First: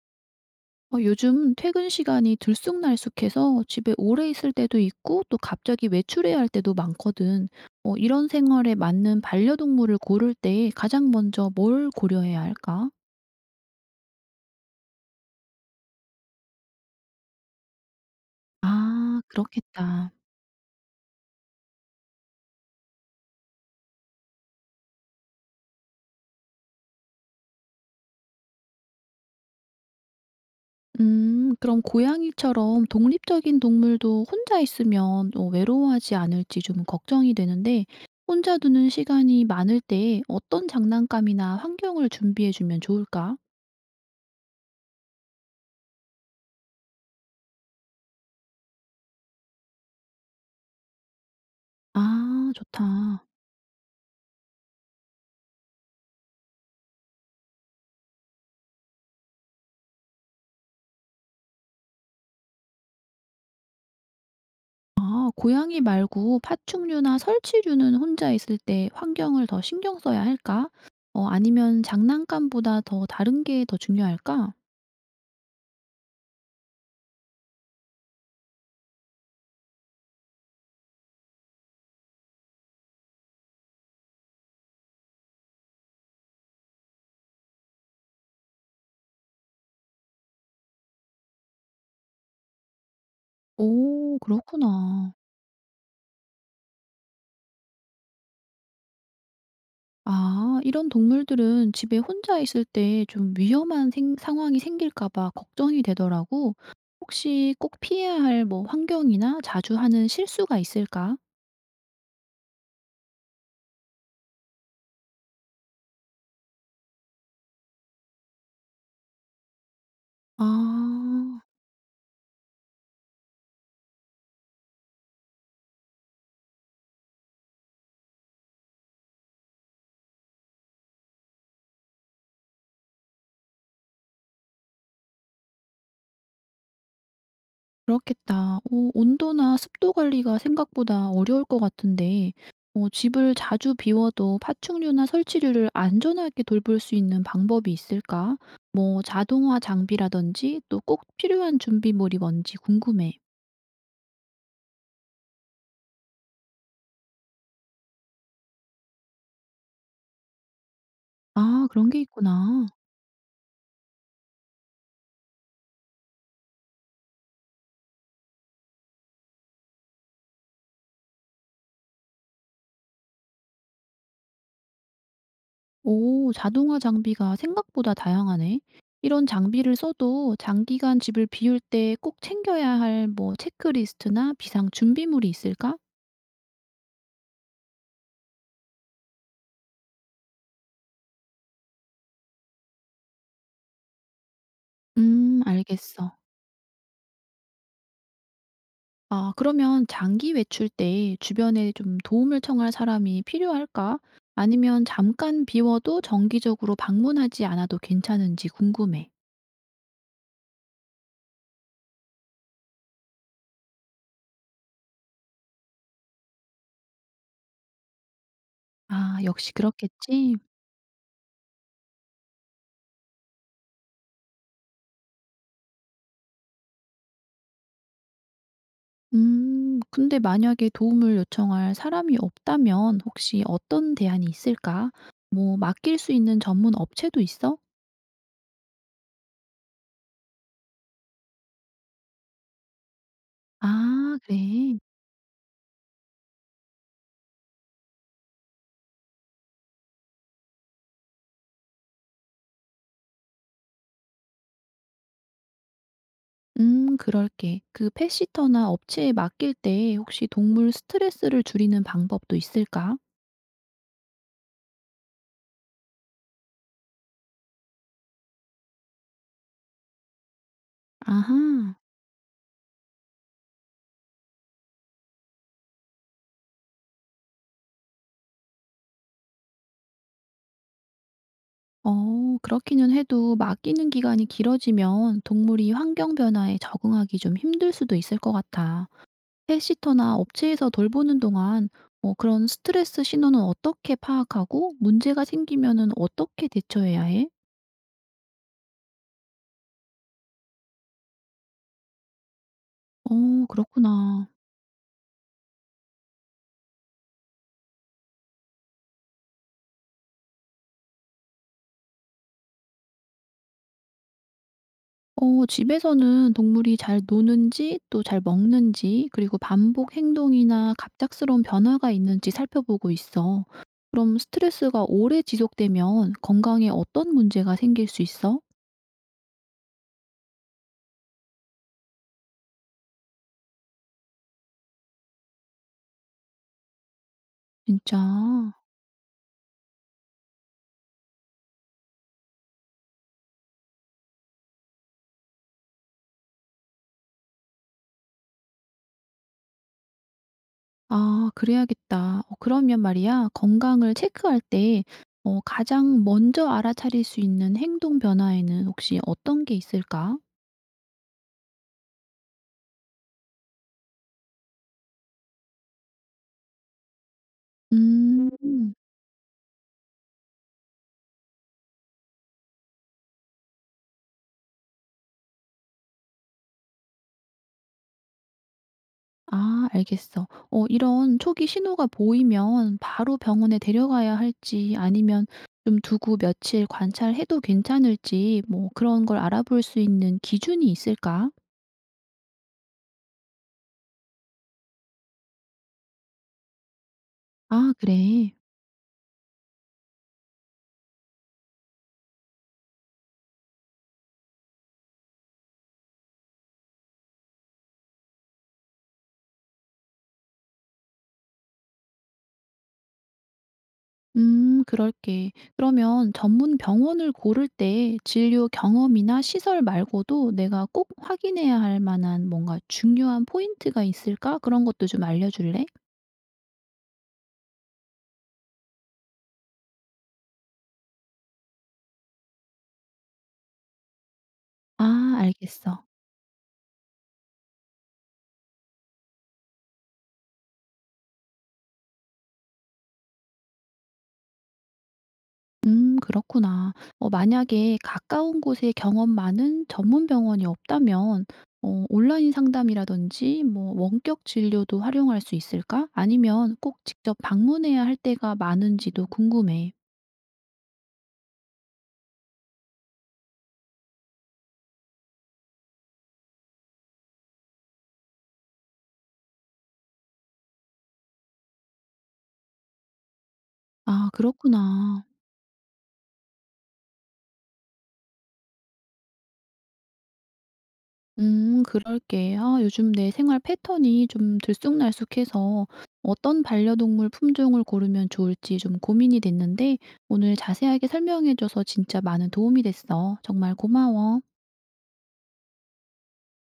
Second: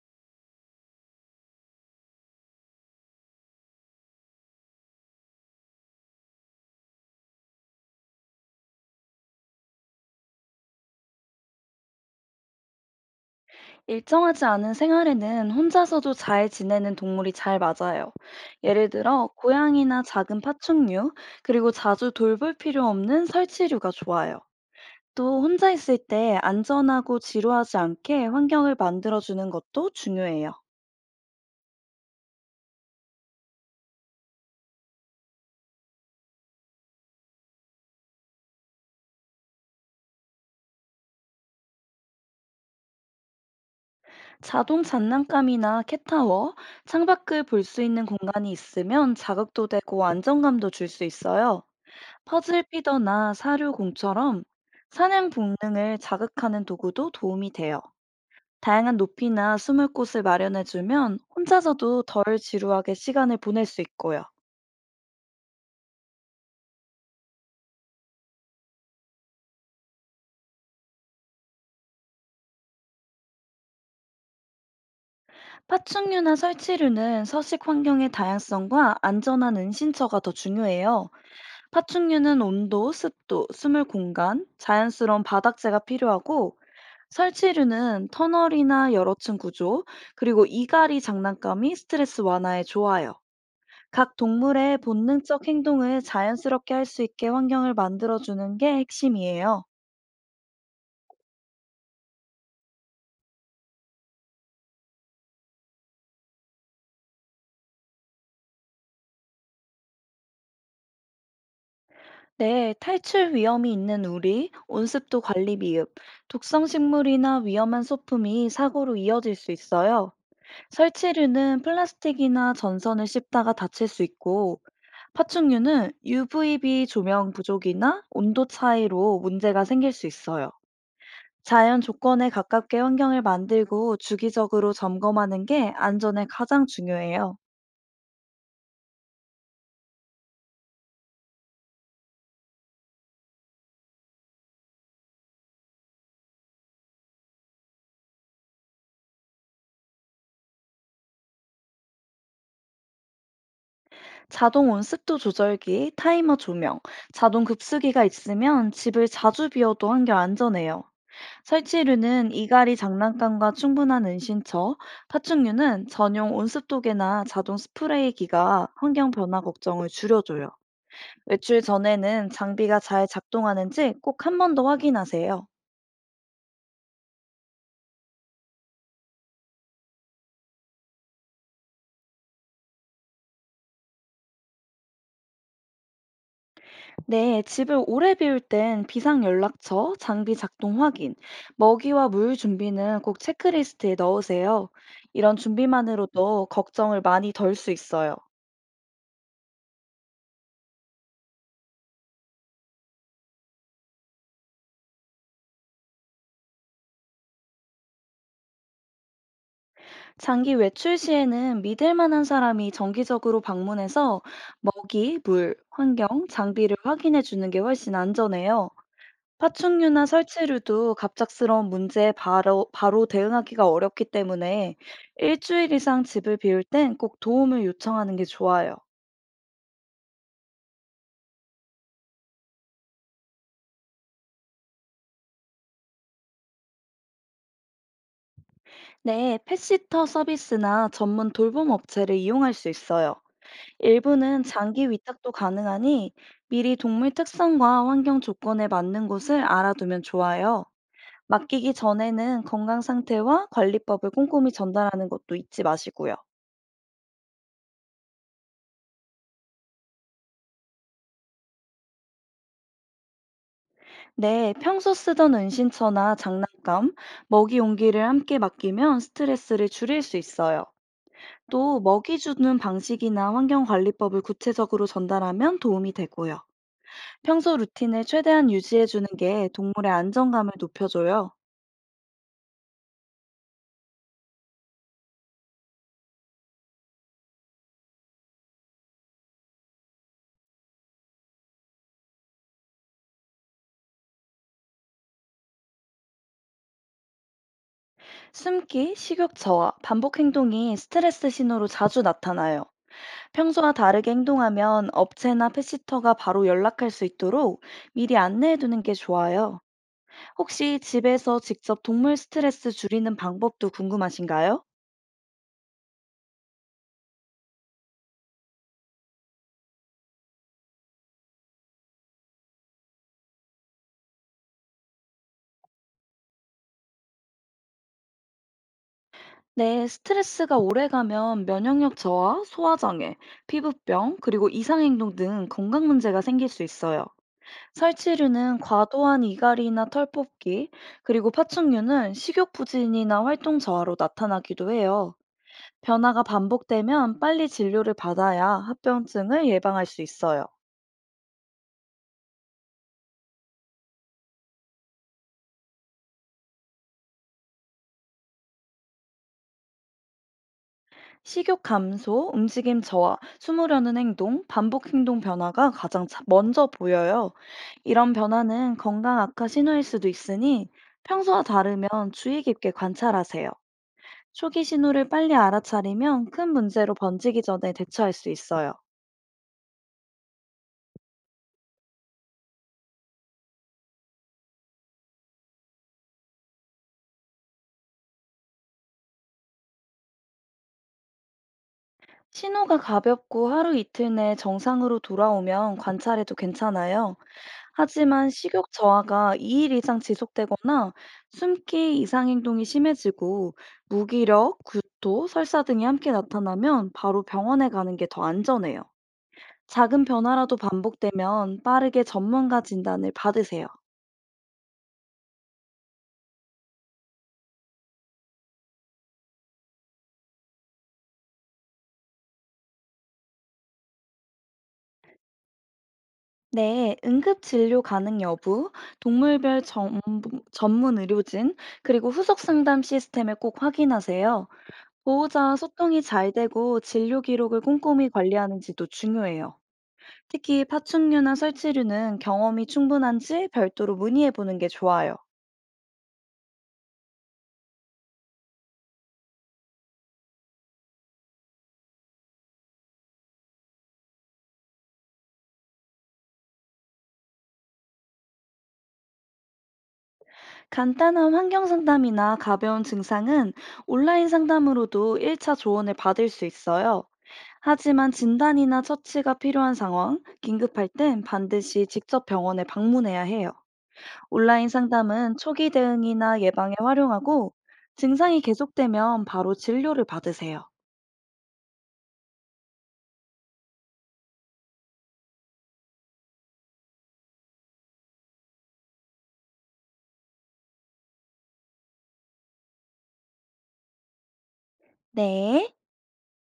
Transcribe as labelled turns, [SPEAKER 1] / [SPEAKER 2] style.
[SPEAKER 1] 요즘 퇴근 시간이 들쑥날쑥해서 집에 오래 있을 때도 있고 또 갑자기 외출해야 할 때도 많거든. 이런 생활에 맞는 반려동물을 고를 때 가장 먼저 뭘 고려해야 할까?
[SPEAKER 2] 일정하지 않은 생활에는 혼자서도 잘 지내는 동물이 잘 맞아요. 예를
[SPEAKER 1] 아,
[SPEAKER 2] 들어, 고양이나
[SPEAKER 1] 그렇겠다.
[SPEAKER 2] 작은 파충류, 그리고 자주 돌볼 필요 없는 설치류가 좋아요. 또 혼자 있을 때 안전하고 지루하지 않게 환경을 만들어주는 것도 중요해요.
[SPEAKER 1] 그럼 고양이처럼 독립적인 동물도 혼자 있으면 외로워하지 않을지 좀 걱정이 되는데 혼자 두는 시간이 많을 때 어떤 장난감이나 환경을 준비해 주면 좋을까?
[SPEAKER 2] 자동 장난감이나 캣타워, 창밖을 볼 수 있는 공간이 있으면 자극도 되고 안정감도 줄 수 있어요.
[SPEAKER 1] 아,
[SPEAKER 2] 퍼즐
[SPEAKER 1] 좋다.
[SPEAKER 2] 피더나 사료 공처럼 사냥 본능을 자극하는 도구도 도움이 돼요. 다양한 높이나 숨을 곳을 마련해주면 혼자서도 덜 지루하게 시간을 보낼 수 있고요.
[SPEAKER 1] 아, 고양이 말고 파충류나 설치류는 혼자 있을 때 환경을 더 신경 써야 할까? 어, 아니면 장난감보다 더 다른 게 더 중요할까?
[SPEAKER 2] 파충류나 설치류는 서식 환경의 다양성과 안전한 은신처가 더 중요해요. 파충류는 온도, 습도, 숨을 공간, 자연스러운 바닥재가 필요하고 설치류는 터널이나 여러 층 구조, 그리고 이갈이 장난감이 스트레스 완화에 좋아요. 각
[SPEAKER 1] 오,
[SPEAKER 2] 동물의
[SPEAKER 1] 그렇구나.
[SPEAKER 2] 본능적 행동을 자연스럽게 할 수 있게 환경을 만들어주는 게 핵심이에요.
[SPEAKER 1] 아, 이런 동물들은 집에 혼자 있을 때 좀 위험한 상황이 생길까 봐 걱정이 되더라고. 혹시 꼭 피해야 할 뭐 환경이나 자주 하는 실수가 있을까?
[SPEAKER 2] 네, 탈출 위험이 있는 우리, 온습도 관리 미흡, 독성 식물이나 위험한 소품이 사고로 이어질 수 있어요.
[SPEAKER 1] 아.
[SPEAKER 2] 설치류는 플라스틱이나 전선을 씹다가 다칠 수 있고, 파충류는 UVB 조명 부족이나 온도 차이로 문제가 생길 수 있어요. 자연 조건에 가깝게 환경을 만들고 주기적으로 점검하는 게 안전에 가장 중요해요.
[SPEAKER 1] 그렇겠다. 어, 온도나 습도 관리가 생각보다 어려울 것 같은데 어, 집을 자주 비워도 파충류나 설치류를 안전하게 돌볼 수 있는 방법이 있을까? 뭐 자동화 장비라든지 또 꼭 필요한 준비물이 뭔지 궁금해.
[SPEAKER 2] 자동 온습도 조절기, 타이머 조명, 자동 급수기가 있으면 집을 자주 비워도 한결 안전해요.
[SPEAKER 1] 아, 그런 게
[SPEAKER 2] 설치류는
[SPEAKER 1] 있구나.
[SPEAKER 2] 이갈이 장난감과 충분한 은신처, 파충류는 전용 온습도계나 자동 스프레이기가 환경 변화 걱정을 줄여줘요. 외출 전에는 장비가 잘 작동하는지 꼭 한 번 더 확인하세요.
[SPEAKER 1] 오, 자동화 장비가 생각보다 다양하네. 이런 장비를 써도 장기간 집을 비울 때 꼭 챙겨야 할 뭐 체크리스트나 비상 준비물이 있을까?
[SPEAKER 2] 네, 집을 오래 비울 땐 비상 연락처, 장비 작동 확인, 먹이와 물 준비는 꼭 체크리스트에 넣으세요. 이런
[SPEAKER 1] 알겠어.
[SPEAKER 2] 준비만으로도 걱정을 많이 덜 수 있어요.
[SPEAKER 1] 아, 그러면 장기 외출 때 주변에 좀 도움을 청할 사람이 필요할까? 아니면 잠깐 비워도 정기적으로 방문하지 않아도 괜찮은지 궁금해.
[SPEAKER 2] 장기 외출 시에는 믿을 만한 사람이 정기적으로 방문해서 먹이, 물, 환경, 장비를 확인해 주는 게 훨씬 안전해요.
[SPEAKER 1] 아, 역시
[SPEAKER 2] 파충류나
[SPEAKER 1] 그렇겠지?
[SPEAKER 2] 설치류도 갑작스러운 문제에 바로, 바로 대응하기가 어렵기 때문에 일주일 이상 집을 비울 땐 꼭 도움을 요청하는 게 좋아요.
[SPEAKER 1] 근데 만약에 도움을 요청할 사람이 없다면 혹시 어떤 대안이 있을까? 뭐, 맡길 수 있는 전문 업체도 있어?
[SPEAKER 2] 네, 펫시터 서비스나 전문 돌봄 업체를 이용할 수 있어요.
[SPEAKER 1] 아,
[SPEAKER 2] 일부는
[SPEAKER 1] 그래.
[SPEAKER 2] 장기 위탁도 가능하니 미리 동물 특성과 환경 조건에 맞는 곳을 알아두면 좋아요. 맡기기 전에는 건강 상태와 관리법을 꼼꼼히 전달하는 것도 잊지 마시고요.
[SPEAKER 1] 그럴게. 그 펫시터나 업체에 맡길 때 혹시 동물 스트레스를 줄이는 방법도 있을까?
[SPEAKER 2] 네, 평소 쓰던 은신처나 장난감, 먹이 용기를 함께 맡기면 스트레스를 줄일 수 있어요.
[SPEAKER 1] 아하.
[SPEAKER 2] 또 먹이 주는 방식이나 환경 관리법을 구체적으로 전달하면 도움이 되고요. 평소 루틴을 최대한 유지해 주는 게 동물의 안정감을 높여줘요.
[SPEAKER 1] 어, 그렇기는 해도 맡기는 기간이 길어지면 동물이 환경 변화에 적응하기 좀 힘들 수도 있을 것 같아. 펫시터나 업체에서 돌보는 동안 그런 스트레스 신호는 어떻게 파악하고 문제가 생기면은 어떻게 대처해야 해?
[SPEAKER 2] 숨기, 식욕 저하, 반복 행동이 스트레스 신호로 자주 나타나요.
[SPEAKER 1] 어,
[SPEAKER 2] 평소와 다르게
[SPEAKER 1] 그렇구나.
[SPEAKER 2] 행동하면 업체나 펫시터가 바로 연락할 수 있도록 미리 안내해 두는 게 좋아요. 혹시 집에서 직접 동물 스트레스 줄이는 방법도 궁금하신가요?
[SPEAKER 1] 어, 집에서는 동물이 잘 노는지 또 잘 먹는지 그리고 반복 행동이나 갑작스러운 변화가 있는지 살펴보고 있어. 그럼 스트레스가 오래 지속되면 건강에 어떤 문제가 생길 수 있어?
[SPEAKER 2] 네, 스트레스가 오래가면 면역력 저하, 소화장애, 피부병, 그리고 이상행동 등 건강 문제가 생길 수 있어요.
[SPEAKER 1] 진짜.
[SPEAKER 2] 살치류는 과도한 이갈이나 털 뽑기, 그리고 파충류는 식욕 부진이나 활동 저하로 나타나기도 해요. 변화가 반복되면 빨리 진료를 받아야 합병증을 예방할 수 있어요.
[SPEAKER 1] 아, 그래야겠다. 어, 그러면 말이야 건강을 체크할 때 가장 먼저 알아차릴 수 있는 행동 변화에는 혹시 어떤 게 있을까?
[SPEAKER 2] 식욕 감소, 움직임 저하, 숨으려는 행동, 반복 행동 변화가 가장 먼저 보여요. 이런
[SPEAKER 1] 음.
[SPEAKER 2] 변화는 건강 악화 신호일 수도 있으니 평소와 다르면 주의 깊게 관찰하세요. 초기 신호를 빨리 알아차리면 큰 문제로 번지기 전에 대처할 수 있어요.
[SPEAKER 1] 아, 알겠어. 어, 이런 초기 신호가 보이면 바로 병원에 데려가야 할지 아니면 좀 두고 며칠 관찰해도 괜찮을지 뭐 그런 걸 알아볼 수 있는 기준이 있을까?
[SPEAKER 2] 신호가 가볍고 하루 이틀 내 정상으로 돌아오면 관찰해도 괜찮아요.
[SPEAKER 1] 아,
[SPEAKER 2] 하지만
[SPEAKER 1] 그래.
[SPEAKER 2] 식욕 저하가 2일 이상 지속되거나 숨기 이상 행동이 심해지고 무기력, 구토, 설사 등이 함께 나타나면 바로 병원에 가는 게 더 안전해요. 작은 변화라도 반복되면 빠르게 전문가 진단을 받으세요.
[SPEAKER 1] 음, 그럴게. 그러면 전문 병원을 고를 때 진료 경험이나 시설 말고도 내가 꼭 확인해야 할 만한 뭔가 중요한 포인트가 있을까? 그런 것도 좀 알려줄래?
[SPEAKER 2] 네, 응급 진료 가능 여부, 동물별 전문 의료진, 그리고 후속 상담 시스템을 꼭 확인하세요.
[SPEAKER 1] 아,
[SPEAKER 2] 보호자와
[SPEAKER 1] 알겠어.
[SPEAKER 2] 소통이 잘 되고 진료 기록을 꼼꼼히 관리하는지도 중요해요. 특히 파충류나 설치류는 경험이 충분한지 별도로 문의해 보는 게 좋아요.
[SPEAKER 1] 음, 그렇구나. 어, 만약에 가까운 곳에 경험 많은 전문 병원이 없다면 온라인 상담이라든지 뭐 원격 진료도 활용할 수 있을까? 아니면 꼭 직접 방문해야 할 때가 많은지도 궁금해.
[SPEAKER 2] 간단한 환경 상담이나 가벼운 증상은 온라인 상담으로도 1차 조언을 받을 수 있어요. 하지만 진단이나 처치가 필요한 상황, 긴급할 땐 반드시 직접 병원에 방문해야 해요.
[SPEAKER 1] 아,
[SPEAKER 2] 온라인
[SPEAKER 1] 그렇구나.
[SPEAKER 2] 상담은 초기 대응이나 예방에 활용하고 증상이 계속되면 바로 진료를 받으세요.
[SPEAKER 1] 음, 그럴게. 아, 요즘 내 생활 패턴이 좀 들쑥날쑥해서 어떤 반려동물 품종을 고르면 좋을지 좀 고민이 됐는데 오늘 자세하게 설명해 줘서 진짜 많은 도움이 됐어. 정말 고마워.
[SPEAKER 2] 네.